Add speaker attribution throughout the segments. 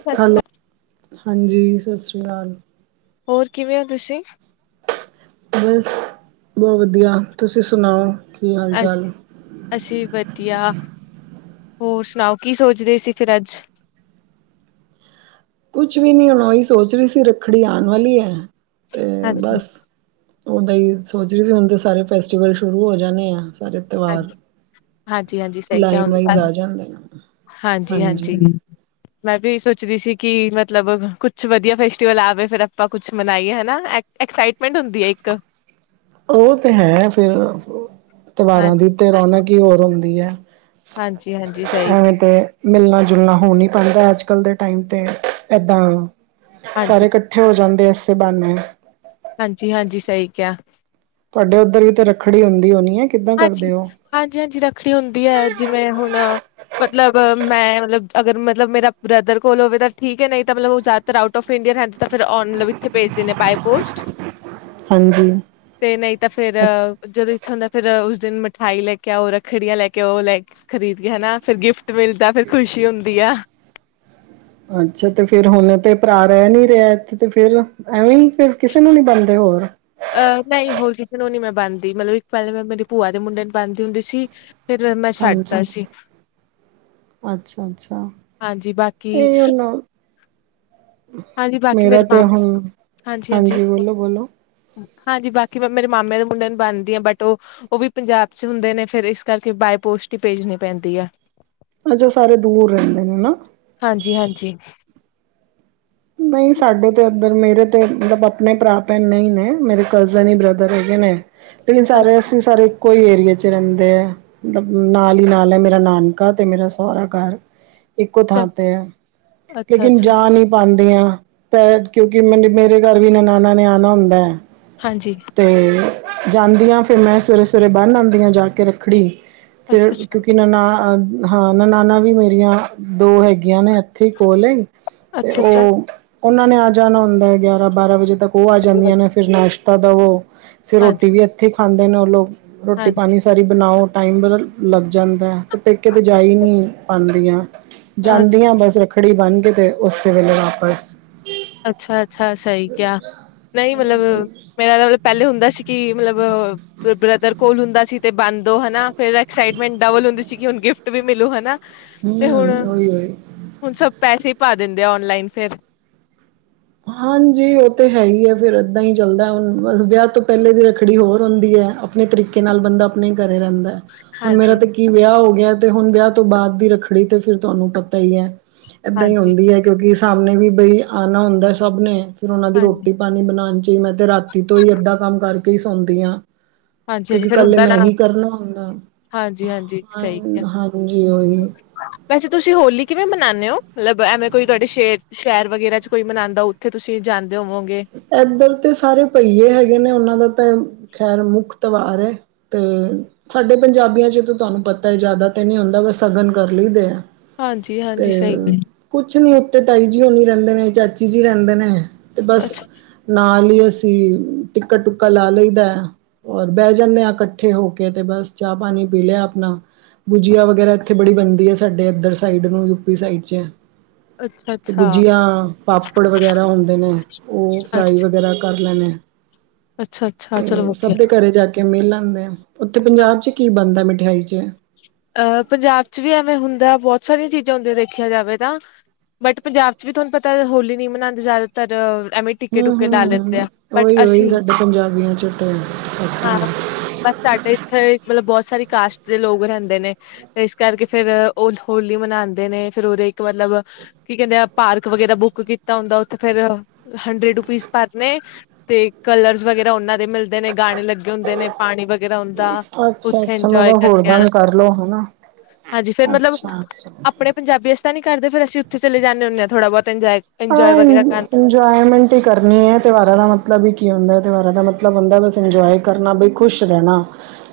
Speaker 1: ਸਤਿ ਸ਼੍ਰੀ
Speaker 2: ਹੈਲੋ
Speaker 1: ਅਕਾਲ,
Speaker 2: ਹਾਂਜੀ ਸਤਿ ਸ਼੍ਰੀ ਅਕਾਲ।
Speaker 1: ਹੋਰ ਕਿਵੇਂ ਹੋ ਤੁਸੀਂ?
Speaker 2: ਬਸ ਬਹੁਤ ਵਧੀਆ ਤੁਸੀਂ ਸੁਣਾਓ? ਕੀ ਹਾਲ ਚਾਲ
Speaker 1: ਅਸੀ ਅਸੀਂ ਵਧੀਆ। ਹੋਰ ਸੁਣਾਓ ਕੀ ਸੋਚਦੇ ਸੀ ਫਿਰ ਅੱਜ?
Speaker 2: ਕੁਛ ਵੀ ਨੀ ਹੁਣ ਉਹੀ ਸੋਚ ਰਹੀ ਸੀ ਰੱਖੜੀ ਆਣ ਵਾਲੀ ਹੈ
Speaker 1: ਹਾਂਜੀ।
Speaker 2: ਉਹਦ ਹੀ ਸੋਚ ਰਹੀ ਸੀ, ਹੁਣ ਤਾਂ ਸਾਰੇ ਫੈਸਟੀਵਲ ਸ਼ੁਰੂ ਹੋ ਜਾਣੇ ਆ, ਸਾਰੇ ਤਿਉਹਾਰ।
Speaker 1: ਹਾਂਜੀ-ਹਾਂਜੀ, ਸਹੀ ਕਿਹਾ
Speaker 2: ਲਾਈਨ ਵਾਈਜ਼ ਆ ਜਾਂਦੇ ਨੇ ਹਾਂਜੀ
Speaker 1: ਹਾਂਜੀ-ਹਾਂਜੀ। ਮੈਂ ਵੀ ਸੋਚ ਪੁਛ ਰਹੀ ਸੀ, ਕਿ ਮਤਲਬ ਕੁਛ ਵਧੀਆ ਫੈਸਟੀਵਲ ਆਵੇ, ਫੇਰ ਆਪਾਂ ਕੁੱਛ ਮਨਾਈਏ ਹਨਾ ਐਕਸਾਈਟਮੈਂਟ ਹੁੰਦੀ ਹੈ ਇੱਕ।
Speaker 2: ਉਹ ਤੇ ਹੈ, ਫਿਰ
Speaker 1: ਹਾਂ
Speaker 2: ਤਿਵਾਰਾਂ ਦੀ ਤੇ ਰੌਣਕ ਹੀ ਹੋਰ ਹੁੰਦੀ ਐ।
Speaker 1: ਹਾਂਜੀ, ਹਾਂਜੀ ਸਹੀ
Speaker 2: ਐਵੇਂ
Speaker 1: ਕਿਹਾ,
Speaker 2: ਤੇ ਮਿਲਣਾ ਜੁਲਣਾ ਹੋ ਨੀ ਪੈਂਂਦਾ, ਅੱਜ-ਕੱਲ ਦੇ ਟਾਈਮ ਤੇ ਏਦਾਂ ਸਾਰੇ
Speaker 1: ਹਾਂਜੀ।
Speaker 2: ਇਕੱਠੇ ਹੋ ਜਾਂਦੇ ਆ। ਤੇ ਬਾਨੇ।
Speaker 1: ਹਾਂਜੀ-ਹਾਂਜੀ, ਸਹੀ ਕਿਹਾ।
Speaker 2: ਤੁਹਾਡੇ ਉੱਧਰ ਵੀ ਤੇ ਰੱਖੜੀ ਹੁੰਦੀ ਹੋਣੀ ਐ?
Speaker 1: ਹਾਂਜੀ-ਹਾਂਜੀ-ਹਾਂਜੀ ਰੱਖੜੀ ਹੁੰਦੀ ਹੈ, ਜਿਵੇਂ ਹੁਣ ਮਤਲਬ ਮੈਂ ਮਤਲਬ ਅਗਰ ਮਤਲਬ ਮੇਰਾ ਬ੍ਰਦਰ ਕੋਲ ਹੋਵੇ, ਤਾਂ ਠੀਕ ਹੈ ਨਹੀਂ ਤਾਂ ਮਤਲਬ ਉਹ ਜ਼ਿਆਦਾਤਰ ਆਊਟ ਆਫ ਇੰਡੀਆ ਰਹਿੰ ਦਾ ਤਾਂ ਫਿਰ ਮਤਲਬ ਇੱਥੇ ਭੇਜ ਦਿੰਦੇ ਬਾਏ ਪੋਸਟ,
Speaker 2: ਹਾਂਜੀ
Speaker 1: ਤੇ ਨਹੀਂ ਤਾਂ ਫੇਰ ਜਦੋਂ ਇੱਥੋਂ ਦਾ ਉਸ ਦਿਨ ਮਿਠਾਈ ਲੈ ਕੇ ਆਓ, ਰੱਖੜੀਆਂ ਲੈ ਕੇ ਆਓ ਉਹ ਲੈ ਖਰੀਦ ਕੇ ਹਨਾ, ਫਿਰ ਗਿਫਟ ਮਿਲਦਾ ਫੇਰ ਖੁਸ਼ੀ ਹੁੰਦੀ ਆ।
Speaker 2: ਅੱਛਾ, ਤੇ ਫੇਰ ਹੁਣ ਤੇ ਭਰਾ ਰਹਿ ਨੀ ਰਿਹਾ ਤੇ ਫਿਰ ਐਵੇਂ ਹੀ। ਫਿਰ ਕਿਸੇ ਨੂੰ ਨੀ ਬਣਦੇ ਹੋਰ?
Speaker 1: ਅਹ ਨਹੀਂ ਹੋਰ ਕਿਸੇ ਨੂੰ ਨੀ ਮੈਂ ਬੰਨਦੀ, ਮਤਲਬ ਇੱਕ ਪਹਿਲੇ ਮੈਂ ਮੇਰੀ ਭੂਆ ਦੇ ਮੁੰਡੇ ਨੂੰ ਬੰਨਦੀ ਦੀ ਹੁੰਦੀ ਸੀ। ਫਿਰ ਮੈਂ
Speaker 2: ਹਾਂਜੀ
Speaker 1: ਛੱਡਦਾ ਸੀ,
Speaker 2: ਅੱਛਾ ਅੱਛਾ
Speaker 1: ਹਾਂਜੀ, ਬਾਕੀ।
Speaker 2: ਇਹ ਹੁਣ
Speaker 1: ਹਾਂਜੀ, ਬਾਕੀ
Speaker 2: ਮੇਰਾ
Speaker 1: ਮੇਰੇ
Speaker 2: ਤੇ ਹੁਣ
Speaker 1: ਹਾਂਜੀ-ਹਾਂਜੀ,
Speaker 2: ਹਾਂਜੀ ਬੋਲੋ ਬੋਲੋ
Speaker 1: ਹਾਂਜੀ, ਬਾਕੀ ਮੇਰੇ ਮਾਮੇ ਦੇ ਮੁੰਡੇ ਨੂੰ ਬੰਨਦੀ ਆ, ਬਟ ਉਹ-ਉਹ ਵੀ ਪੰਜਾਬ ਚ ਹੁੰਦੇ ਨੇ ਫੇਰ ਇਸ ਕਰਕੇ ਬਏ ਪੋ ਸਟੀ ਹੀ ਭੇਜਣੀ ਪੈਂਦੀ ਐ।
Speaker 2: ਅੱਛਾ, ਸਾਰੇ ਦੂਰ ਰਹਿੰਦੇ ਨੇ ਨਾ।
Speaker 1: ਹਾਂਜੀ ਹਾਂਜੀ
Speaker 2: ਨਹੀਂ ਸਾਡੇ ਤੇ ਇੱਧਰ ਮੇਰੇ ਤੇ ਮਤਲਬ, ਆਪਣੇ ਭਰਾ ਭੈਣ ਨਹੀਂ ਨੇ ਮੇਰੇ ਕਜ਼ਨ ਹੀ ਬ੍ਰਦਰ ਹੈਗੇ ਨੇ। ਲੇਕਿਨ
Speaker 1: ਅੱਛਾ
Speaker 2: ਸਾਰੇ
Speaker 1: ਅੱਛਾ
Speaker 2: ਅਸੀਂ ਸਾਰੇ, ਕੋਈ ਏਰੀਏ ਚ ਰਹਿੰਦੇ ਆ, ਮਤਲਬ ਨਾਲ ਹੀ ਨਾਲ ਐ ਮੇਰਾ ਨਾਨਕਾ ਤੇ ਮੇਰਾ ਸਹੁਰਾ ਘਰ। ਇੱਕੋ ਥਾਂ ਤੇ ਐ,
Speaker 1: ਅੱਛਾ
Speaker 2: ਲੇਕਿਨ
Speaker 1: ਅੱਛਾ
Speaker 2: ਜਾ ਨਹੀਂ। ਕਿਉਂਕਿ ਮੇਰੇ ਘਰ ਵੀ ਨਨਾਣਾ ਨੇ ਆਣਾ ਹੁੰਦਾ ਐ।
Speaker 1: ਹਾਂਜੀ,
Speaker 2: ਜਾਂਦੀ ਆ ਫੇਰ ਮੈਂ ਸਵੇਰੇ-ਸਵੇਰੇ ਬੰਨ੍ਹ ਆਂਦੀ ਆ ਜਾ ਕੇ ਰੱਖੜੀ, ਫਿਰ
Speaker 1: ਅੱਛਾ ਅੱਛਾ
Speaker 2: ਕਿਉਂਕਿ ਇਹਨਾਂ ਨਾ ਹਾਂ ਨਨਾਨਾ ਵੀ ਮੇਰੀਆਂ ਦੋ ਹੈਗੀਆਂ ਨੇ ਇੱਥੇ ਕੋਲੇ ਹੀ, ਤੇ
Speaker 1: ਅੱਛਾ ਅੱਛਾ
Speaker 2: ਉਹ ਉਹਨਾਂ ਨੇ ਆ ਜਾਣਾ ਹੁੰਦਾ ਹੈ, ਗਿਆਰਾਂ ਬਾਰਾਂ ਵਜੇ ਤੱਕ ਉਹ ਆ ਜਾਂਦੀਆਂ ਨੇ, ਫਿਰ ਨਾਸ਼ ਤਾ ਦਵੋ ਫੇਰ
Speaker 1: ਹਾਂਜੀ
Speaker 2: ਰੋਟੀ ਵੀ ਇੱਥੇ ਖਾਂਦੇ ਨੇ, ਉਹ ਲੋਕ ਰੋਟੀ
Speaker 1: ਹਾਂਜੀ
Speaker 2: ਪਾਣੀ ਸਾਰੀ ਬਣਾਓ। ਟਾਈਮ ਵ ਲੱਗ ਜਾਂਦਾ ਅਤੇ ਪੇਕੇ 'ਤੇ ਜਾ ਹੀ ਨੀ ਪਾਦੀਆਂ।
Speaker 1: ਅੱਛ
Speaker 2: ਜਾਂਦੀਆ ਬਸ ਰੱਖੜੀ ਬਣ ਕੇ ਤੇ ਉਸੇ ਵੇਲੇ ਵਾਪਸ,
Speaker 1: ਅੱਛਾ-ਅੱਛਾ, ਸਹੀ ਕਿਹਾ ਨਹੀਂ ਮਤਲਬ ਮੇਰਾ ਤਾਂ ਮਤਲਬ ਪਹਿਲੇ ਹੁੰਦਾ ਸੀ, ਕਿ ਮਤਲਬ ਬ੍ਰਦਰ ਕੋਲ ਹੁੰਦਾ ਸੀ, ਤੇ ਬੰਨਦੋ ਹਨਾ ਫੇਰ ਐਕਸਾਈਟਮੈਂਟ ਡਬਲ ਹੁੰਦੀ ਸੀ, ਕਿ ਹੁਣ ਗਿਫਟ ਵੀ ਮਿਲੂ ਹਨਾ, ਤੇ
Speaker 2: ਹੂੰ ਉਹੀ ਉਹੀ
Speaker 1: ਹੁਣ-ਹੁਣ ਸਭ ਪੈਸੇ ਪਾ ਦਿੰਦੇ ਆ ਔਨਲਾਈਨ ਫੇਰ,
Speaker 2: ਹਾਂਜੀ, ਉਹ ਤੇ ਹੈ ਹੀ ਐ, ਫੇਰ ਏਦਾਂ ਹੀ ਚੱਲਦਾ ਹੁਣ ਵਿਆਹ ਤੋਂ ਪਹਿਲੇ ਦੀ ਰੱਖੜੀ ਹੋਰ ਹੁੰਦੀ ਐ। ਆਪਣੇ ਤਰੀਕੇ ਨਾਲ ਬੰਦਾ ਆਪਣੇ ਹੀ ਘਰੇ ਰਹਿੰਦਾ। ਹੁਣ
Speaker 1: ਹਾਂਜੀ
Speaker 2: ਮੇਰਾ ਤੇ ਕੀ ਵਿਆਹ ਹੋ ਗਿਆ, ਤੇ ਹੁਣ ਵਿਆਹ ਤੋਂ ਬਾਅਦ ਦੀ ਰੱਖੜੀ ਤੇ ਫਿਰ ਤੁਹਾਨੂੰ ਪਤਾ ਹੀ ਹੈ। ਏਦਾਂ ਹੀ
Speaker 1: ਹਾਂਜੀ
Speaker 2: ਹੁੰਦੀ ਹੈ, ਕਿਉਂਕਿ ਸਾਹਮਣੇ ਵੀ ਬਈ ਆਣਾ ਹੁੰਦਾ ਸਭ ਨੇ, ਫਿਰ ਉਹਨਾਂ ਦੀ
Speaker 1: ਹਾਂਜੀ
Speaker 2: ਰੋਟੀ ਪਾਣੀ ਬਣਾਣ 'ਚ ਹੀ ਮੈਂ ਤਾਂ ਰਾਤੀ ਤੋਂ ਹੀ ਅੱਧਾ ਕੰਮ ਕਰਕੇ ਹੀ ਸੌਂਦੀ ਹਾਂ।
Speaker 1: ਹਾਂਜੀ ਹਾਂਜੀ
Speaker 2: ਕਿਉਂਕਿ
Speaker 1: ਫਿਰ
Speaker 2: ਕੱਲੇ
Speaker 1: ਹੁੰਦਾ
Speaker 2: ਮੈਂ
Speaker 1: ਨਾ
Speaker 2: ਹੀ ਕਰਨਾ ਹੁੰਦਾ।
Speaker 1: ਹਾਂਜੀ-ਹਾਂਜੀ,
Speaker 2: ਹਾਂ
Speaker 1: ਸਹੀ ਕਿਹਾ।
Speaker 2: ਹਾਂਜੀ ਉਹੀ
Speaker 1: ਵੈਸੇ ਤੁਸੀਂ ਹੋਲੀ ਕਿਵੇਂ ਮੰਨਾਨੇ ਹੋ ਮਤਲਬ ਐਵੇਂ ਕੋਈ ਤੁਹਾਡੇ ਸ਼ੇਰ ਸ਼ਹਿਰ ਵਗੈਰਾ ਚ ਕੋਈ ਮਨਾਉਂਦਾ ਉੱਥੇ ਤੁਸੀਂ ਜਾਂ
Speaker 2: ਇਦਰ ਤੇ ਸਾਰੇ ਪਹੀਏ ਹੈਗੇ ਨੇ ਉਹਨਾਂ ਦਾ ਖੈਰ ਮੁੱਖ ਤਿਵਹਾਰ ਹੈ ਤੇ ਸਾਡੇ ਪੰਜਾਬੀਆਂ ਜਦੋਂ ਤੁਹਾਨੂੰ ਪਤਾ ਹੈ ਜ਼ਿਆਦਾ ਤੇ ਨਹੀਂ ਹੁੰਦਾ ਵ ਸਗਨ ਕਰ ਲਈਦੇ ਆ ਤੇ
Speaker 1: ਹਾਂਜੀ-ਹਾਂਜੀ, ਸਹੀ ਕਿਹਾ।
Speaker 2: ਕੁਛ ਨੀ ਉੱਤੇ ਤਾਈ ਜੀ ਹੁਣੀ ਰਹਿੰਦੇ ਨੇ ਚਾਚੀ ਜੀ ਰਹਿੰਦੇ ਨੇ ਤੇ ਬਸ
Speaker 1: ਅੱਛਾ,
Speaker 2: ਨਾਲ ਹੀ ਆ ਅਸੀਂ ਟਿੱਕਾ ਟੁਕਾਾ ਲਾ ਲਈਦਾ ਔਰ ਬਹਿ ਜਾਂਦੇ ਹਾਂ ਇਕੱਠੇ ਹੋ ਕੇ ਤੇ ਬਸ ਚਾਹ ਪਾਣੀ ਪੀ ਲਿਆ ਆਪਣਾ ਬੂਜੀਆ ਵਗੈਰਾ ਇੱਥੇ ਬੜੀ ਬਣਦੀ ਹੈ ਸਾਡੇ ਇੱਧਰ ਸਾਈਡ ਨੂੰ ਯੂਪੀ ਸਾਈਡ ਚ ਤੇ
Speaker 1: ਅੱਛਾ-ਅੱਛਾ,
Speaker 2: ਗੁਜੀਆਂ ਪਾਪੜ ਵਗੈਰਾ ਹੁੰਦੇ ਨੇ ਉਹ ਫਰਾਈ ਵਗੈਰਾ ਕਰਦੇ ਕਰ ਲੈਣੇ ਆ
Speaker 1: ਅੱਛਾ-ਅੱਛਾ, ਚਲੋ
Speaker 2: ਤੇ
Speaker 1: ਵਧੀਆ।
Speaker 2: ਸਭ ਦੇ ਘਰੇ ਜਾ ਕੇ ਮੇਲਾਾਂ ਹੁੰਦਾ। ਉੱਥੇ ਪੰਜਾਬ ਚ ਕੀ ਬਣਦਾ ਮਿਠਿਆਈ ਚ
Speaker 1: ਅਹ, ਪੰਜਾਬ ਚ ਵੀ ਐਵੇਂ ਹੁੰਦਾ। ਬਹੁਤ ਸਾਰੀਆਂ ਚੀਜ਼ਾਂ ਹੁੰਦੀਆਂ, ਦੇਖਿਆ ਜਾਵੇ ਤਾਂ। ਬਟ, ਪੰਜਾਬ ਚ ਵੀ ਤੁਹਾਨੂੰ ਪਤਾ ਹੋਲੀ ਨਹੀਂ ਮਨਾਉਂਦੇ। ਜ਼ਿਆਦਾਤਰ ਐਵੇਂ ਟਿੱਕੇ
Speaker 2: ਹੂੰ
Speaker 1: ਟੁਕੇ ਲਾ ਲੈਂਦੇ ਆ
Speaker 2: ਹੂੰ
Speaker 1: ਬਟ
Speaker 2: ਉਹੀ ਉਹੀ
Speaker 1: ਅਸੀਂ,
Speaker 2: ਸਾਡੇ ਪੰਜਾਬੀਆਂ ਚ ਤੇ
Speaker 1: ਹਾਂ। ਬਸ ਸਾਡੇ ਇੱਥੇ ਮਤਲਬ ਬਹੁਤ ਸਾਰੀ ਕਾਸਟ ਦੇ ਲੋਕ ਰਹਿੰਦੇ। ਨੇ ਤੇ ਇਸ ਕਰਕੇ ਫੇਰ ਉਹ ਹੋਲੀ ਮਨਾਉਂਦੇ ਨੇ ਫੇਰ, ਉਹਦੇ ਇੱਕ ਮਤਲਬ ਕੀ ਕਹਿੰਦੇ ਏ ਭਾ ਪਾਰਕ ਵਗਰਾ ਬੁੱਕ ਕੀਤਾ ਹੁੰਦਾ। ਉੱਥੇ ਫੇਰ ਹੰਡਰੇਡ ਰੁਪੀਜ਼ ਭਰਨੇ ਤੇ ਕਲਰਜ਼ ਵਗੈਰ ਉਹਨਾਂ ਦੇ ਮਿਲਦੇ ਨੇ ਗਾਣੇ ਲੱਗੇ ਹੁੰਦੇ ਨੇ। ਪਾਣੀ ਵਗੈਰਾ ਹੁੰਦਾ
Speaker 2: ਅੱਛਾ
Speaker 1: ਉੱਥੇ
Speaker 2: ਅੱਛਾ ਮੈਂ
Speaker 1: ਇੰਜੋਏ
Speaker 2: ਤਾਂ ਹੋਰ
Speaker 1: ਕਰਕੇ ਆਉਣਾ।
Speaker 2: ਦੰਗ ਕਰ ਲੋ ਹਨਾ
Speaker 1: ਹਾਂਜੀ, ਫੇਰ ਮਤਲਬ
Speaker 2: ਅੱਛਾ ਅੱਛਾ
Speaker 1: ਆਪਣੇ ਪੰਜਾਬੀਆਂ ਚ ਤਾਂ ਨੀ ਘਰ ਦੇ ਫੇਰ ਅਸੀ ਉੱਥੇ ਚਲੇ ਜਾਣੇਂ ਹੁਣੇ ਆ ਥੋੜਾ ਬੋਤ
Speaker 2: ਹਾਂ। ਇੰਜੋਏਮੈਂਟ ਹੀ ਕਰਨੀ ਐ। ਤਿਉਹਾਰਾਂ ਦਾ ਮਤਲਬ ਹੀ ਕੀ ਹੁੰਦਾ। ਤਿਉਹਾਰਾਂ ਦਾ ਮਤਲਬ ਮਤਲਬ ਹੁੰਦਾ, ਬਸ ਇੰਜੋਏ ਕਰਨਾ ਬਈ ਖੁਸ਼ ਰਹਿਣਾ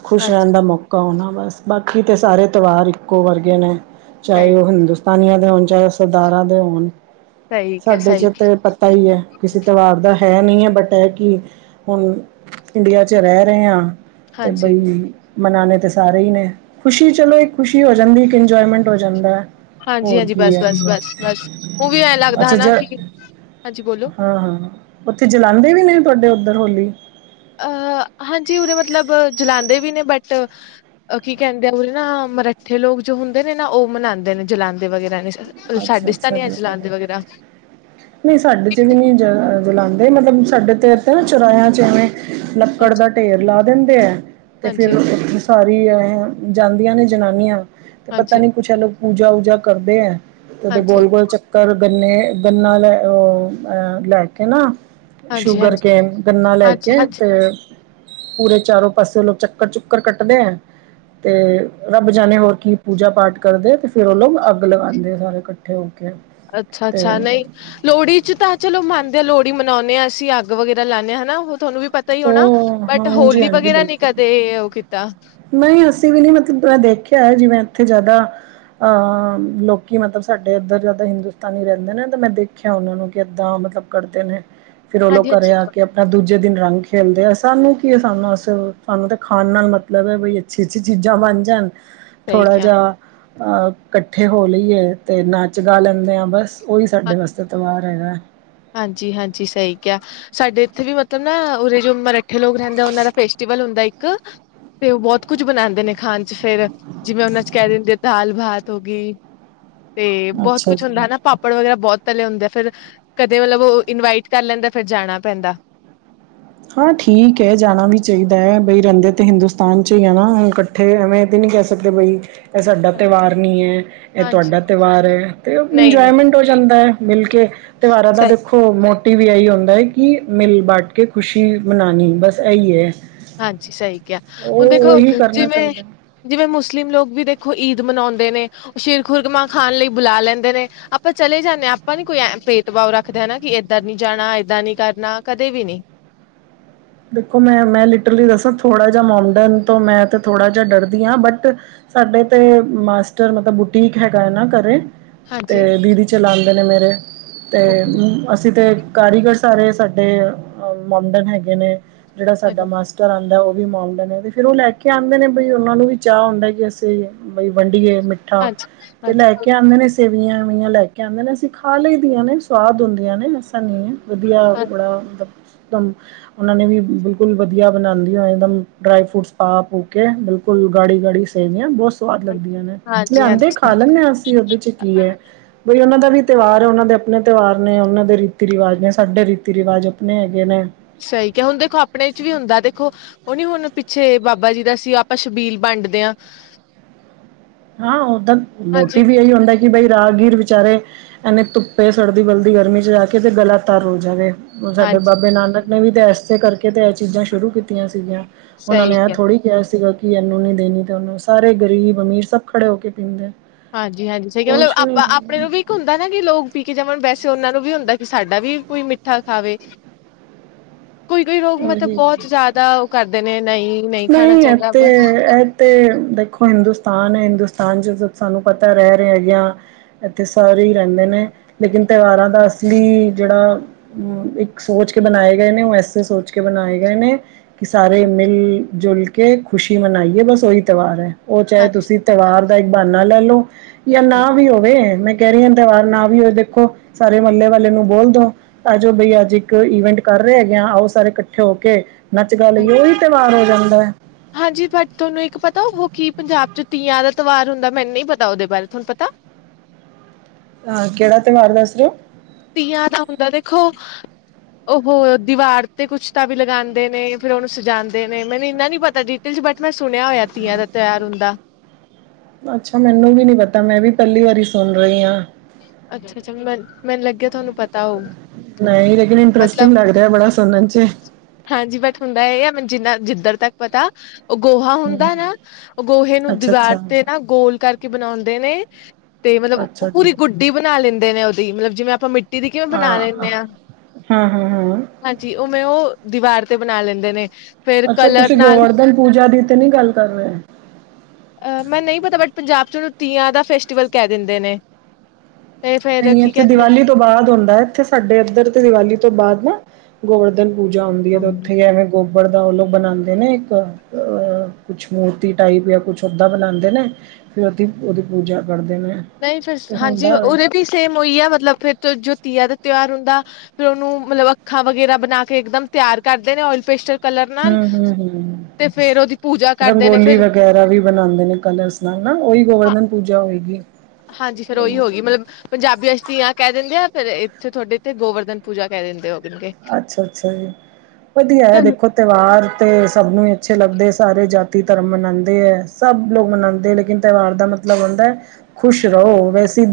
Speaker 2: ਖੁਸ਼ ਰਹਿਣ
Speaker 1: ਹਾਂਜੀ।
Speaker 2: ਦਾ ਮੌਕਾ ਆਣਾ ਬਸ। ਬਾਕੀ ਤਾਂ ਸਾਰੇ ਤਿਉਹਾਰ ਇੱਕੋ ਵਰਗੇ ਨੇ। ਚਾਹੇ
Speaker 1: ਸਹੀ
Speaker 2: ਉਹ ਹਿੰਦੁਸਤਾਨੀਆਂ ਦੇ ਹੋਣ ਚਾਹੇ, ਸਰਦਾਰਾਂ ਦੇ ਹੋਣ
Speaker 1: ਸਹੀ ਕਿਹਾ
Speaker 2: ਸਾਡੇ
Speaker 1: ਸਹੀ
Speaker 2: ਚ
Speaker 1: ਕਿਹਾ
Speaker 2: ਤੇ ਪਤਾ ਈ ਐ। ਕਿਸੇ ਤਵਾਰ ਦਾ ਐਹ ਨਹੀਂ ਹੈ। ਬਟ, ਐਹ ਕਿ ਹੁਣ ਇੰਡੀਆ ਚ ਰਹਿ ਰਹੇ ਹਾਂ। ਤੇ
Speaker 1: ਹਾਂਜੀ
Speaker 2: ਬਈ ਮਨਾਣੇ ਤੇ ਸਾਰੇ ਈ ਨੇ। ਖੁਸ਼ੀ ਚਲੋ ਇੱਕ ਖੁਸ਼ੀ ਹੋ ਜਾਂਦੀ ਐ ਕਿ ਇੰਜੋਏਮੈਂਟ ਹੋ ਜਾਂਦਾ।
Speaker 1: ਹਾਂਜੀ
Speaker 2: ਹੋਰ
Speaker 1: ਹਾਂਜੀ,
Speaker 2: ਕੀ
Speaker 1: ਬਸ,
Speaker 2: ਹੈ
Speaker 1: ਬਸ, ਬਸ, ਬਸ ਉਹ ਵੀ ਐਂ ਲੱਗਦਾ।
Speaker 2: ਅੱਛਾ ਜ।
Speaker 1: ਹਨਾ ਕਿ ਹਾਂਜੀ ਬੋਲੋ
Speaker 2: ਹਾਂ ਹਾਂ ਉੱਥੇ ਜਲਾਂਉਦੇ ਵੀ ਨਹੀਂ? ਤੁਹਾਡੇ ਉੱਧਰ ਹੋਲੀ
Speaker 1: ਅਹ ਹਾਂਜੀ। ਉਰੇ ਮਤਲਬ ਜਲਾਾਂਉਂਦੇ ਵੀ ਨੇ ਬਟ ਕੀ ਕਹਿੰਦੇ ਆ, ਉਰੇ ਨਾ ਮਰੱਠੇ ਲੋਕ ਜੋ ਹੁੰਦੇ ਨੇ ਨਾ, ਉਹ ਮਨਾਉਂਦੇ ਨੇ, ਜਲਾਂਂਦੇ ਵਗੈਰਾ ਨੇ
Speaker 2: ਅੱਛਾ
Speaker 1: ਸਾਡੇ ਚ
Speaker 2: ਅੱਛ
Speaker 1: ਤਾਂ ਨੀ ਜਲਾਂਦੇ ਵਗੈਰਾ
Speaker 2: ਨਹੀਂ, ਸਾਡੇ ਚ ਵੀ ਨੀ ਜਲਾਉਂਦੇ ਮਤਲਬ। ਸਾਡੇ ਤੇ ਇਥੇ ਨਾ ਚੁਰਾਇਆਂ ਚ ਇਵੇਂ ਲੱਕੜ
Speaker 1: ਹਾਂਜੀ
Speaker 2: ਦਾ ਢੇਰ ਲਾ ਦਿੰਦੇ ਆ, ਤੇ
Speaker 1: ਹਾਂਜੀ
Speaker 2: ਫੇਰ ਸਾਰੀ ਜਾਂਦੀਆਂ ਨੇ ਜਨਾਨੀਆਂ ਤੇ ਪਤਾ
Speaker 1: ਹਾਂਜੀ
Speaker 2: ਨੀ ਕੁਛ ਹੈ ਲੋਕ ਪੂਜਾ ਪੂਜਾ ਕਰਦੇ ਐ । ਤੇ ਉਹਦੇ
Speaker 1: ਹਾਂਜੀ
Speaker 2: ਗੋਲ ਗੋਲ ਚੱਕਰ ਗੰਨੇ ਗੰਨਾ ਲੈ ਅਹ ਲੈ ਕੇ ਨਾ
Speaker 1: ਹਾਂਜੀ
Speaker 2: ਸ਼ੂਗਰ
Speaker 1: ਹਾਂਜੀ
Speaker 2: ਕੇਨ ਗੰਨਾ ਲੈ
Speaker 1: ਹਾਂਜੀ
Speaker 2: ਕੇ
Speaker 1: ਹਾਂਜੀ
Speaker 2: ਤੇ ਪੂਰੇ ਚਾਰੋ ਪਾਸੇ ਲੋਕ ਚੱਕਰ ਚੁੱਕਰ ਕੱਟਦੇ ਐ। ਤੇ ਰੱਬ ਜਾਣੇ ਹੋਰ ਕੀ ਪੂਜਾ ਪਾਠ ਕਰਦੇ ਤੇ ਫਿਰ ਓਨੂੰ ਲੋਕ ਅੱਗ ਲਗਾਉਦੇਂ ਆ ਸਾਰੇ ਇਕੱਠੇ ਹੋ ਕੇ
Speaker 1: ਅੱਛਾ! ਅੱਛਾ
Speaker 2: ਤੇ
Speaker 1: ਨਹੀਂ ਲੋਹੜੀ ਚ, ਤਾਂ ਚਲੋ ਮੰਨਦੇ ਆ ਲੋਹੜੀ ਮਨਾਉਦੇਂ ਹ ਅਸੀਂ ਅੱਗ ਵਗੈਰਾ ਲਾਉਦੇ ਹਾਂ ਹਨਾ ਉਹ ਤੁਹਾਨੂੰ ਵੀ ਪਤਾ ਹੀ ਹੋਣਾ,
Speaker 2: ਉਹ
Speaker 1: ਬਟ
Speaker 2: ਹਾਂਜੀ
Speaker 1: ਹੋਲੀ ਵਗੈਰਾ ਨੀ ਕਦੇ ਉਹ ਕੀਤਾ
Speaker 2: ਨਹੀ, ਅਸੀਂ ਵੀ ਨੀ ਮਤਲਬ ਮੈਂ ਦੇਖਿਆ ਹੈ ।ਜਿਵੇਂ ਇੱਥੇ ਜ਼ਿਆਦਾ ਅਹ ਲੋਕੀ ਮਤਲਬ ਸਾਡੇ ਇੱਧਰ ਜਿਆਦਾ ਹਿੰਦੁਸਤਾਨੀ ਰਹਿੰਦੇ ਨੇ ਤਾਂ ਮੈਂ ਦੇਖਿਆ ਉਹਨਾਂ ਨੂੰ ਕਿ ਏਦਾਂ ਮਤਲਬ ਕਰਦੇ ਨੇ ਫੇਰ ਉਹ
Speaker 1: ਹਾਂਜੀ
Speaker 2: ਲੋਕ ਘਰੇ
Speaker 1: ਹਾਂਜੀ
Speaker 2: ਆ ਕੇ ਆਪਣਾ ਦੂਜੇ ਦਿਨ ਰੰਗ ਖੇਲਦੇ ਆ। ਸਾਨੂੰ ਕਿ ਸਾਨੂੰ ਅਸ ਸਾਨੂੰ ਤਾਂ ਖਾਣ ਨਾਲ ਮਤਲਬ ਹੈ ।ਬਈ ਅੱਛੀ ਅੱਛੀ ਚੀਜ਼ਾਂ ਬਣ ਜਾਣ।
Speaker 1: ਸਹੀ
Speaker 2: ਥੋੜਾ
Speaker 1: ਕਿਹਾ
Speaker 2: ਜਾ ਅਹ! ਇਕੱਠੇ ਹੋ ਲਈਏ ਤੇ ਨੱਚ ਗਾ ਲੈਦੇਂ ਆ, ਬੱਸ ਓਹੀ ਸਾਡੇ ਵਾਸਤੇ ਤਵਾਰ ਹੈਗਾ।
Speaker 1: ਹਾਂਜੀ, ਹਾਂਜੀ ਸਹੀ ਕਿਹਾ ।ਸਾਡੇ ਇੱਥੇ ਵੀ ਮਤਲਬ ਨਾ, ਉਰੇ ਜੋ ਮਰੱਠੇ ਲੋਕ ਰਹਿੰਦੇ, ਉਹਨਾਂ ਦਾ ਪੇਚੀਕ ਹੁੰਦਾ ਇੱਕ ਤੇ ਉਹ ਬਹੁਤ ਕੁੱਝ ਬਣਾਉਦੇਂ ਨੇ ਖਾਣ ਚ ਫੇਰ ਜਿਵੇਂ, ਉਹਨਾਂ ਦੇ ਚ ਕਹਿ ਦਿੰਦੇ ਦਾਲ ਭਾਤ ਹੋ ਗਈ। ਤੇ ਬਹੁਤ
Speaker 2: ਅੱਛਾ
Speaker 1: ਕੁੱਛ ਹੁੰਦਾ
Speaker 2: ਜੀ
Speaker 1: ਹੈਨਾ ।ਪਾਪੜ ਵਗੈਰਾ ਬਹੁਤ ਤਲੇ ਹੁੰਦੇ ਆ ਫਿਰ ਕਦੇ ਮਤਲਬ ਉਹ ਇਨਵਾਈਟ ਕਰ ਲੈਦਾਂ ਫਿਰ ਜਾਣਾ ਪੈਦਾਂ।
Speaker 2: ਹਾਂ ਠੀਕ ਹੈ ।ਜਾਣਾ ਵੀ ਚਾਹੀਦਾ ਹੈ। ਬਈ ਰਹਿੰਦੇ ਤੇ ਹਿੰਦੁਸਤਾਨ ਚ ਹੀ ਹੈ। ਨਾ ਹੁਣ ਇਕੱਠੇ ਐਵੇਂ ਤੇ ਜੈ ਸੱਤ ਮਈ, ਇਹ ਸਾਡਾ ਤਿਉਹਾਰ ਨਹੀਂ ਹੈ। ਇਹ
Speaker 1: ਹਾਂਜੀ
Speaker 2: ਤੁਹਾਡਾ ਤਿਉਹਾਰ ਹੈ ।ਤੇ
Speaker 1: ਨਹੀਂ ਨਹੀਂ
Speaker 2: ਇੰਜੋਏਮੈਂਟ ਹੋ ਜਾਂਦਾ ਹੈ। ਮਿਲ ਕੇ ਤਿਉਹਾਰਾਂ ਦਾ
Speaker 1: ਸਹੀ
Speaker 2: ਦੇਖੋ, ਮੋਟਿਵ ਇਹੀ ਹੁੰਦਾ ਹੈ ।ਕਿ ਮਿਲ ਬਾਟ ਕੇ ਖੁਸ਼ੀ ਮਨਾਣੀ ਬੱਸ ਏ ਈ ਐ।
Speaker 1: ਹਾਂਜੀ। ਸਹੀ ਕਿਹਾ, ਹੁਣ ਦੇਖੋ
Speaker 2: ਕਰਨਾ
Speaker 1: ਜਿਵੇਂ
Speaker 2: ਚਾਹੀਦਾ
Speaker 1: ਜਿਵੇਂ ਮੁਸਲਿਮ ਲੋਕ ਵੀ ਦੇਖੋ, ਈਦ ਮਨਾਉਦੇਂ ਨੇ ਸ਼ੀਰ ਖੁਰਗਮਾਂ ਖਾਣ ਲਈ ਬੁਲਾ ਲੈਂਦੇ ਨੇ ਆਪਾਂ ਚਲੇ ਜਾਂਨੇ ਆ ਆਪਾਂ ਨੀ ਕੋਈ ਐ ਭੇਦਭਾਵ ਰੱਖਦੇ ਹਨ ਕੀ ਏਧਰ ਨੀ ਜਾਣਾ ਏਦਾਂ ਨੀ ਕਰਨਾ ਕਦੇ ਵੀ ਨੀ
Speaker 2: ਦੇਖੋ ਮੈਂ ਮੈਂ ਲਿਟਰਲੀ ਦੱਸਾਂ ਥੋੜਾ ਜਾ ਮੋਮਡਨ ਤੋਂ ਮੈਂ ਤੇ ਥੋੜਾ ਜਾ ਡਰਦੀ ਆ ਬਟ ਸਾਡੇ ਤੇ ਮਾਸਟਰ ਮਤਲਬ ਬੁਟੀਕ ਹੈਗਾ ਐ ਨਾ ਘਰੇ ਤੇ
Speaker 1: ਹਾਂਜੀ
Speaker 2: ਦੀਦੀ ਚਲਾਂਦੇ ਨੇ ਮੇਰੇ ਤੇ ਅਸੀਂ ਤੇ ਕਾਰੀਗਰ ਸਾਰੇ ਸਾਡੇ ਮੋਮਡਨ ਹੈਗੇ ਨੇ ਜੇੜਾ
Speaker 1: ਹਾਂਜੀ
Speaker 2: ਸਾਡਾ ਮਾਸਟਰ ਆਂਦਾ ਓ ਓ ਵੀ ਮਾਉਡਨ ਐ ਤੇ ਫਿਰ ਓ ਲੈ ਕੇ ਆਂਦੇ ਨੇ ਬਈ ਓਨਾ ਨੂੰ ਵੀ ਚਾਅ ਹੁੰਦਾ ਕਿ ਅਸੀਂ ਬਈ ਵੰਡੀਏ ਮਿੱਠਾ
Speaker 1: ਹਾਂਜੀ
Speaker 2: ਤੇ
Speaker 1: ਹਾਂਜੀ
Speaker 2: ਲੈ ਕੇ ਆਂਦੇ ਨੇ ਸੇਵੀਆਂ ਵਿਆਂ ਲੈ ਕੇ ਆਂਦੇ ਨੇ ਅਸੀਂ ਖਾ ਲਈ ਦੀਆਂ ਨੇ ਸਵਾਦ ਹੁੰਦੀਆਂ ਨੇ ਐਸਾ ਨੀ ਐ ਵਧੀਆ ਬੜਾ [unintelligible] ਓਨਾ ਨੇ ਵੀ ਬਿਲਕੁੱਲ ਵਧੀਆ ਬਣਾਦੀ [unintelligible] ਇੱਕਦਮ ਡਰਾਈ ਫਰੂਟਸ ਪਾ ਪੂ ਕੇ ਬਿਲਕੁੱਲ ਗਾੜੀ-ਗਾੜੀ ਸੇਵੀਆਂ ਬੋਤ ਸਵਾਦ ਲੱਗਦੀਆਂ ਨੇ
Speaker 1: ਹਾਂਜੀ
Speaker 2: ਲਿਆਂਦੇ
Speaker 1: ਹਾਂਜੀ
Speaker 2: ਖਾ ਲਣੇ ਆ ਅਸੀਂ ਓਦੇ ਚ ਕੀ ਐ ਬਈ ਓਨਾ ਦਾ ਵੀ ਤਿਉਹਾਰ ਐ ਓਨਾਂ ਦੇ ਆਪਣੇ ਤਿਉਹਾਰ ਨੇ ਓਨਾਂ ਦੇ ਰੀਤੀ ਰਿਵਾਜ ਨੇ ਸਾਡੇ ਰੀਤੀ ਰਿਵਾਜ ਆਪਣੇ ਹੈਗੇ ਨੇ
Speaker 1: ਸਈ ਕਿਆ ਹੁਣ ਦੇਖੋ ਆਪਣੇ ਚ ਵੀ ਹੁੰਦਾ ਦੇਖੋ ਓ ਨੀ ਹੁਣ ਪਿੱਛੇ ਬਾਬਾ ਜੀ ਦਾ ਸੀ ਆਪਾਂ ਸ਼ਬੀਲ ਵੰਡਦੇ ਆ
Speaker 2: ਹਾਂ ਓਦਾਂ ਮੋਟੀਵ ਏਹੀ ਹੁੰਦਾ ਕਿ ਬਈ ਰਾਹਗੀਰ ਵਿਚਾਰੇ ਐਨੇ ਧੁੱਪੇ ਸੜਦੇ ਬਲਦੀ ਗਰਮੀ ਚ ਜਾ ਕੇ ਤੇ ਗਲਾ ਤਾਰ ਹੋ ਜਾਵੇ। ਸਾਡੇ
Speaker 1: ਹਾਂਜੀ
Speaker 2: ਬਾਬੇ ਨਾਨਕ ਨੇ ਵੀ ਤਾਂ ਏਸੇ ਕਰਕੇ ਤੇ ਐ ਚੀਜ਼ਾਂ ਸ਼ੁਰੂ ਕੀਤੀਆਂ ਸੀਗੀਆਂ। ਓਨਾਂ
Speaker 1: ਸਹੀ
Speaker 2: ਨੇ ਐ
Speaker 1: ਕਿਹਾ
Speaker 2: ਥੋੜ੍ਹੀ ਕਿਆ ਸੀਗਾ ਕਿ ਏਨੂੰ ਨੀ ਦੇਣੀ ਤੇ ਓਨੂੰ ਸਾਰੇ ਗ਼ਰੀਬ ਅਮੀਰ ਸਭ ਖੜੇ ਹੋ ਕੇ ਪੀਂਦੇ
Speaker 1: ਹਾਂਜੀ-ਹਾਂਜੀ ਸਈ ਗੱਲ
Speaker 2: ਕੁਛ ਨਹੀਂ
Speaker 1: ਆਪਾਂ ਆਪਣੇ ਨੂੰ ਵੀ ਇੱਕ ਹੁੰਦਾ ਨਾ ਕਿ ਲੋਕ ਪੀ ਕੇ ਜਾਵਣ ਵੈਸੇ ਓ ਨਾਂ ਨੂੰ ਵੀ ਹੁੰਦਾ ਵੀ ਸਾਡਾ ਵੀ ਕੋਈ ਮਿੱਠਾ ਖਾਵੇ। ਕੋਈ-ਕੋਈ ਲੋਕ ਮਤਲਬ ਬੋਤ ਜਾਦਾ ਓ ਕਰਦੇ ਨੇ ਨਹੀਂ ਨਹੀਂ ਖਾਣਾ
Speaker 2: ਨਈ ਐ
Speaker 1: ਚਾਹੀਦਾ
Speaker 2: ਤੇ
Speaker 1: ਬਸ
Speaker 2: ਐ ਤੇ ਦੇਖੋ ਹਿੰਦੁਸਤਾਨ ਐ ਹਿੰਦੁਸ ਤਾਂਨ ਜਦੋਂ ਸਾਨੂੰ ਪਤਾ ਰੈ ਰੇ ਯਾਂ ਇੱਥੇ ਸਾਰੇ ਈ ਰੇਂਦੇ ਨੇ ਲੇਕਿਨ ਤਿਉਹਾਰਾਂ ਦਾ ਇਸ ਲਈ ਜੇੜਾ ਇੱਕ ਸੋਚ ਕੇ ਬਣਾਏ ਗਏ ਨੇ ਓ ਐਸੇ ਸੋਚ ਕੇ ਬਣਾਏ ਗਏ ਨੇ ਕਿ ਸਾਰੇ ਮਿਲ ਜੁਲ ਕੇ ਖੁਸ਼ੀ ਮਨਾਈਏ ਬਸ ਓਹੀ ਤਿਹਾਰ ਅ ਓ ਚਾਹੇ
Speaker 1: ਹਾਂਜੀ
Speaker 2: ਤੁਸੀਂ ਤਿਉਹਾਰ ਦਾ ਇੱਕ ਬਾਨਾ ਲੈ ਲਓ ਜਾਂ ਨਾ
Speaker 1: ਹਾਂਜੀ
Speaker 2: ਵੀ ਹੋਵੇ ਮੈਂ ਕੈ ਰੀ ਆ ਤਿਉਹਾਰ ਨਾ ਵੀ ਹੋਏ ਦੇਖੋ ਸਾਰੇ ਮਹੱਲੇ ਵਾਲੇ ਨੂੰ ਬੋਲ ਦੋ ਆ ਜੋਓ ਬਈ ਅੱਜ ਇੱਕ ਈਵੈਂਟ ਕਰ ਰੇ ਹੈਗੇ ਆ ਆਓ ਸਾਰੇ ਇਕੱਠੇ ਹੋ ਕੇ ਨੱਚ ਗਾ
Speaker 1: ਹਾਂਜੀ
Speaker 2: ਲਈਏ ਓਹੀ ਤਿਉਹਾਰ ਹੋ ਜਾਂ
Speaker 1: ਹਾਂਜੀ ਬਟ ਥੋਨੂੰ ਇੱਕ ਪਤਾ ਓ ਕੀ ਪੰਜਾਬ ਚ ਤੀਆਂ ਦਾ ਤਿਉਹਾਰ ਹੁੰਦਾ ਮੈਨੂੰ ਨੀ ਪਤਾ ਓਦੇ ਬਾਰੇ ਤੁਹਾਨੂੰ ਪਤਾ?
Speaker 2: ਹਾਂ ਕਿਹੜਾ ਤਿਉਹਾਰ ਦੱਸਰੇ ਓ
Speaker 1: ਓਹ ਦੀਵਾਰ ਤੇ ਕੁੱਛ ਤਾਂ ਵੀ ਲਗਾਂਦੇ ਨੇ ਫੇਰ ਓਨੂੰ ਸਜਾਂਦੇ ਨੇ ਮੈਨੂੰ ਇੰਨਾ ਨੀ ਪਤਾ ਜੀ [unintelligible] ਬਟ ਮੈਂ ਸੁਣਿਆ ਹੋਇਆ ਤੀਆਂ ਦਾ ਤਿਉਹਰ ਹੁੰਦਾ
Speaker 2: ਅੱਛਾ ਮੈਨੂੰ ਵੀ ਨਹੀਂ ਪਤਾ ਮੈਂ ਵੀ ਪਹਿਲੀ ਵਾਰੀ ਸੁਣ ਰਹੀ ਆਂ।
Speaker 1: ਅੱਛਾ-ਅੱਛਾ ਮ ਮੈਨੂੰ ਲੱਗਿਆ ਤੁਹਾਨੂੰ ਪਤਾ ਹੋਊ
Speaker 2: ਨਹੀਂ ਲੇਕਿਨ
Speaker 1: ਮਤਲਬ
Speaker 2: ਇੰਟਰਸਟਿੰਗ ਲੱਗ ਰਿਆ ਬੜਾ ਸੁਣਨ ਚ
Speaker 1: ਹਾਂਜੀ ਬਟ ਹੁੰਦਾ ਏ ਆ ਮੈ ਜਿੰਨਾ ਜਿੱਧਰ ਤੱਕ ਪਤਾ ਓ ਗੋਹਾ
Speaker 2: ਹਮ,
Speaker 1: ਹੁੰਦਾ ਨਾ ਓ ਗੋਹੇ ਨੂੰ
Speaker 2: ਅੱਛਾ
Speaker 1: ਦੀਵਾਰ
Speaker 2: ਅੱਛਾ
Speaker 1: ਤੇ ਨਾ ਗੋਲ ਕਰਕੇ ਬਣਾਉਂਦੇ ਨੇ ਤੇ ਮਤਲਬ ਓ
Speaker 2: ਅੱਛਾ ਜੀ
Speaker 1: ਪੂਰੀ ਗੁੱਡੀ ਬਣਾ ਲੈਂਦੇ ਨੇ ਓਦੀ ਮਤਲਬ ਜਿਵੇਂ ਆਪਾਂ ਮਿੱਟੀ ਦੀ ਕਿਵੇਂ
Speaker 2: ਹਾਂ
Speaker 1: ਬਣਾ ਲੈਂਨੇ ਆ।
Speaker 2: ਹਾਂ। ਹਾਂ
Speaker 1: ਹਾਂਜੀ ਉਵੇਂ ਓ ਦੀਵਾਰ ਤੇ ਬਣਾ ਲੈਂਦੇ ਨੇ। ਫਿਰ
Speaker 2: ਅੱਛਾ
Speaker 1: ਕਲਰ
Speaker 2: ਤੁਸੀਂ
Speaker 1: ਨਾਲ
Speaker 2: ਗੋਵਰਧਨ ਪੂਜਾ ਦੀ ਤੇ ਨਹੀਂ ਗੱਲ ਕਰ ਰਹੇ
Speaker 1: ਅਹ ਮੈਂ ਨਈ ਪਤਾ ਬਟ ਪੰਜਾਬ ਚ ਓਨੂੰ ਤੀਆਂ ਦਾ ਫੈਸਟੀਵਲ ਕੈ ਦਿੰਦੇ ਨੇ। ਤੇ ਫੇਰ
Speaker 2: ਨਈ
Speaker 1: ਕੀ
Speaker 2: ਇੱਥੇ
Speaker 1: ਕਹਿੰਦੇ
Speaker 2: ਦੀਵਾਲੀ ਤੋਂ ਬਾਦ ਹੁੰਦਾ ਇੱਥੇ ਸਾਡੇ ਇੱਧਰ ਤੇ ਦੀਵਾਲੀ ਤੋਂ ਬਾਅਦ ਨਾ ਗੋਵਰਧਨ ਪੂਜਾ ਹੁੰਂਦੀ ਐ ਤੇ ਉੱਥੇ ਐਵੇਂ ਗੋਬਰ ਦਾ ਲੋਕ ਬਣਾਉਂਦੇ ਨੇ ਇੱਕ ਅ ਕੁੱਛ ਮੂਰਤੀ ਟਾਈਪ ਜਾਂ ਕੁੱਛ ਓਦਾ ਬਣਾਦੇ ਨੇ ਫਿਰ ਓਦੀ ਓਦੀ ਪੂਜਾ ਕਰਦੇ ਨੇ
Speaker 1: ਨਈ ਫਿਰ
Speaker 2: ਤੇ
Speaker 1: ਹਾਂਜੀ
Speaker 2: ਹੁੰਦਾ ਹੋਏ
Speaker 1: ਉਰੇ ਵੀ ਸੇਮ ਓਈ ਐ ਮਤਲਬ ਫਿਰ ਜੋਤੀਆ ਦਾ ਤਿਉਹਾ ਫੇਰ ਹੁੰਦਾ ਫਿਰ ਓਨੂੰ ਮਤਲਬ ਅੱਖਾਂ ਵਗੈਰਾ ਬਣਾ ਕੇ ਇੱਕਦਮ ਤਿਆਰ ਕਰਦੇ ਨੇ ਓਇਲ ਪੇਸਟਰ
Speaker 2: ਹੂੰ ਹੂੰ ਹੂੰ
Speaker 1: ਉਹਦੀ ਪੂਜਾ ਕਰਦੇ ਨੇ
Speaker 2: ਰੰਗੋਲੀ
Speaker 1: ਫਿਰ
Speaker 2: ਵਗੈਰਾ ਵੀ ਬਣਾਉਂਦੇ ਨੇ ਕਲਰਸ ਨਾਲ ਨਾ ਉਹੀ
Speaker 1: ਹਾਂ
Speaker 2: ਗੋਵਰਧਨ ਪੂਜਾ ਹੋਏਗੀ
Speaker 1: ਹਾਂਜੀ ਫੇਰ ਉਹੀ ਹੋ ਗਈ ਮਤਲਬ ਪੰਜਾਬੀ ਅਸ਼ਤੀਆਂ ਕਹਿ ਦਿੰਦੇ ਆ ਫੇਰ ਇੱਥ ਤੁਹਾਡੇ ਇੱਥੇ ਗੋਵਰਧਨ ਪੂਜਾ ਕਹਿ ਦਿੰਦੇ ਹੋ
Speaker 2: ਅੱਛਾ ਅੱਛਾ ਜੀ ਵਧੀਆ ਆ ਦੇਖੋ ਤਿਉਹਾਰ ਤੇ ਸਭ ਨੂੰ ਹੀ ਅੱਛੇ ਲੱਗਦੇ ਸਾਰੇ ਜਾਤੀ ਧਰਮ ਮਨਾਉਂਦੇ ਹੈ ਸਭ ਲੋਕ ਮਨਾਉਂਦੇ ਲੇਕਿਨ ਤਿਉਹਾਰ ਦਾ ਮਤਲਬ ਮਤਲਬ ਹੁੰਦਾ ਖੁਸ਼ ਰਹੋ ਵੈਸੇ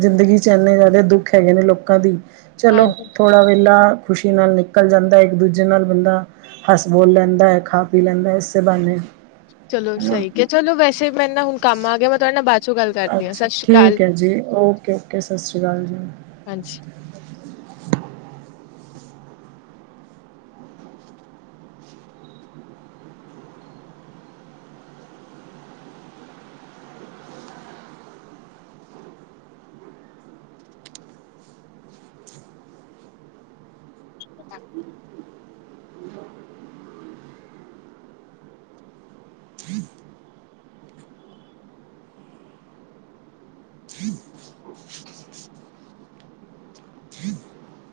Speaker 2: ਜ਼ਿੰਦਗੀ ਚ ਇੰਨੇ ਜ਼ਿਆਦੇ ਦੁੱਖ ਹੈਗੇ ਨੇ ਲੋਕਾਂ ਦੀ ਚਲੋ
Speaker 1: ਹਾਂਜੀ
Speaker 2: ਥੋੜਾ ਵੇਲਾ ਖੁਸ਼ੀ ਨਾਲ ਨਿਕਲ ਜਾਂਦਾ ਇੱਕ ਦੂਜੇ ਨਾਲ ਬੰਦਾ ਹੱਸ ਬੋਲ ਲੈਂਦਾ ਹੈ ਖਾ ਪੀ ਲੈਂਦਾ ਹੈ ਇਸੇ ਬਾਨੇ
Speaker 1: ਚਲੋ ਸਹੀ ਹੈ ਚਲੋ ਵੈਸੇ ਮੈਨੂੰ ਨਾ ਹੁਣ ਕੰਮ ਆ ਗਿਆ ਮੈਂ ਤੁਹਾਡੇ ਨਾਲ ਬੱਸ
Speaker 2: ਅੱਛਾ ਠੀਕ ਹੈ ਜੀ ਓਕੇ ਓਕੇ ਸਤਿ ਸ਼੍ਰੀ ਅਕਾਲ ਜੀ
Speaker 1: ਹਾਂਜੀ [inaudible] [inaudible]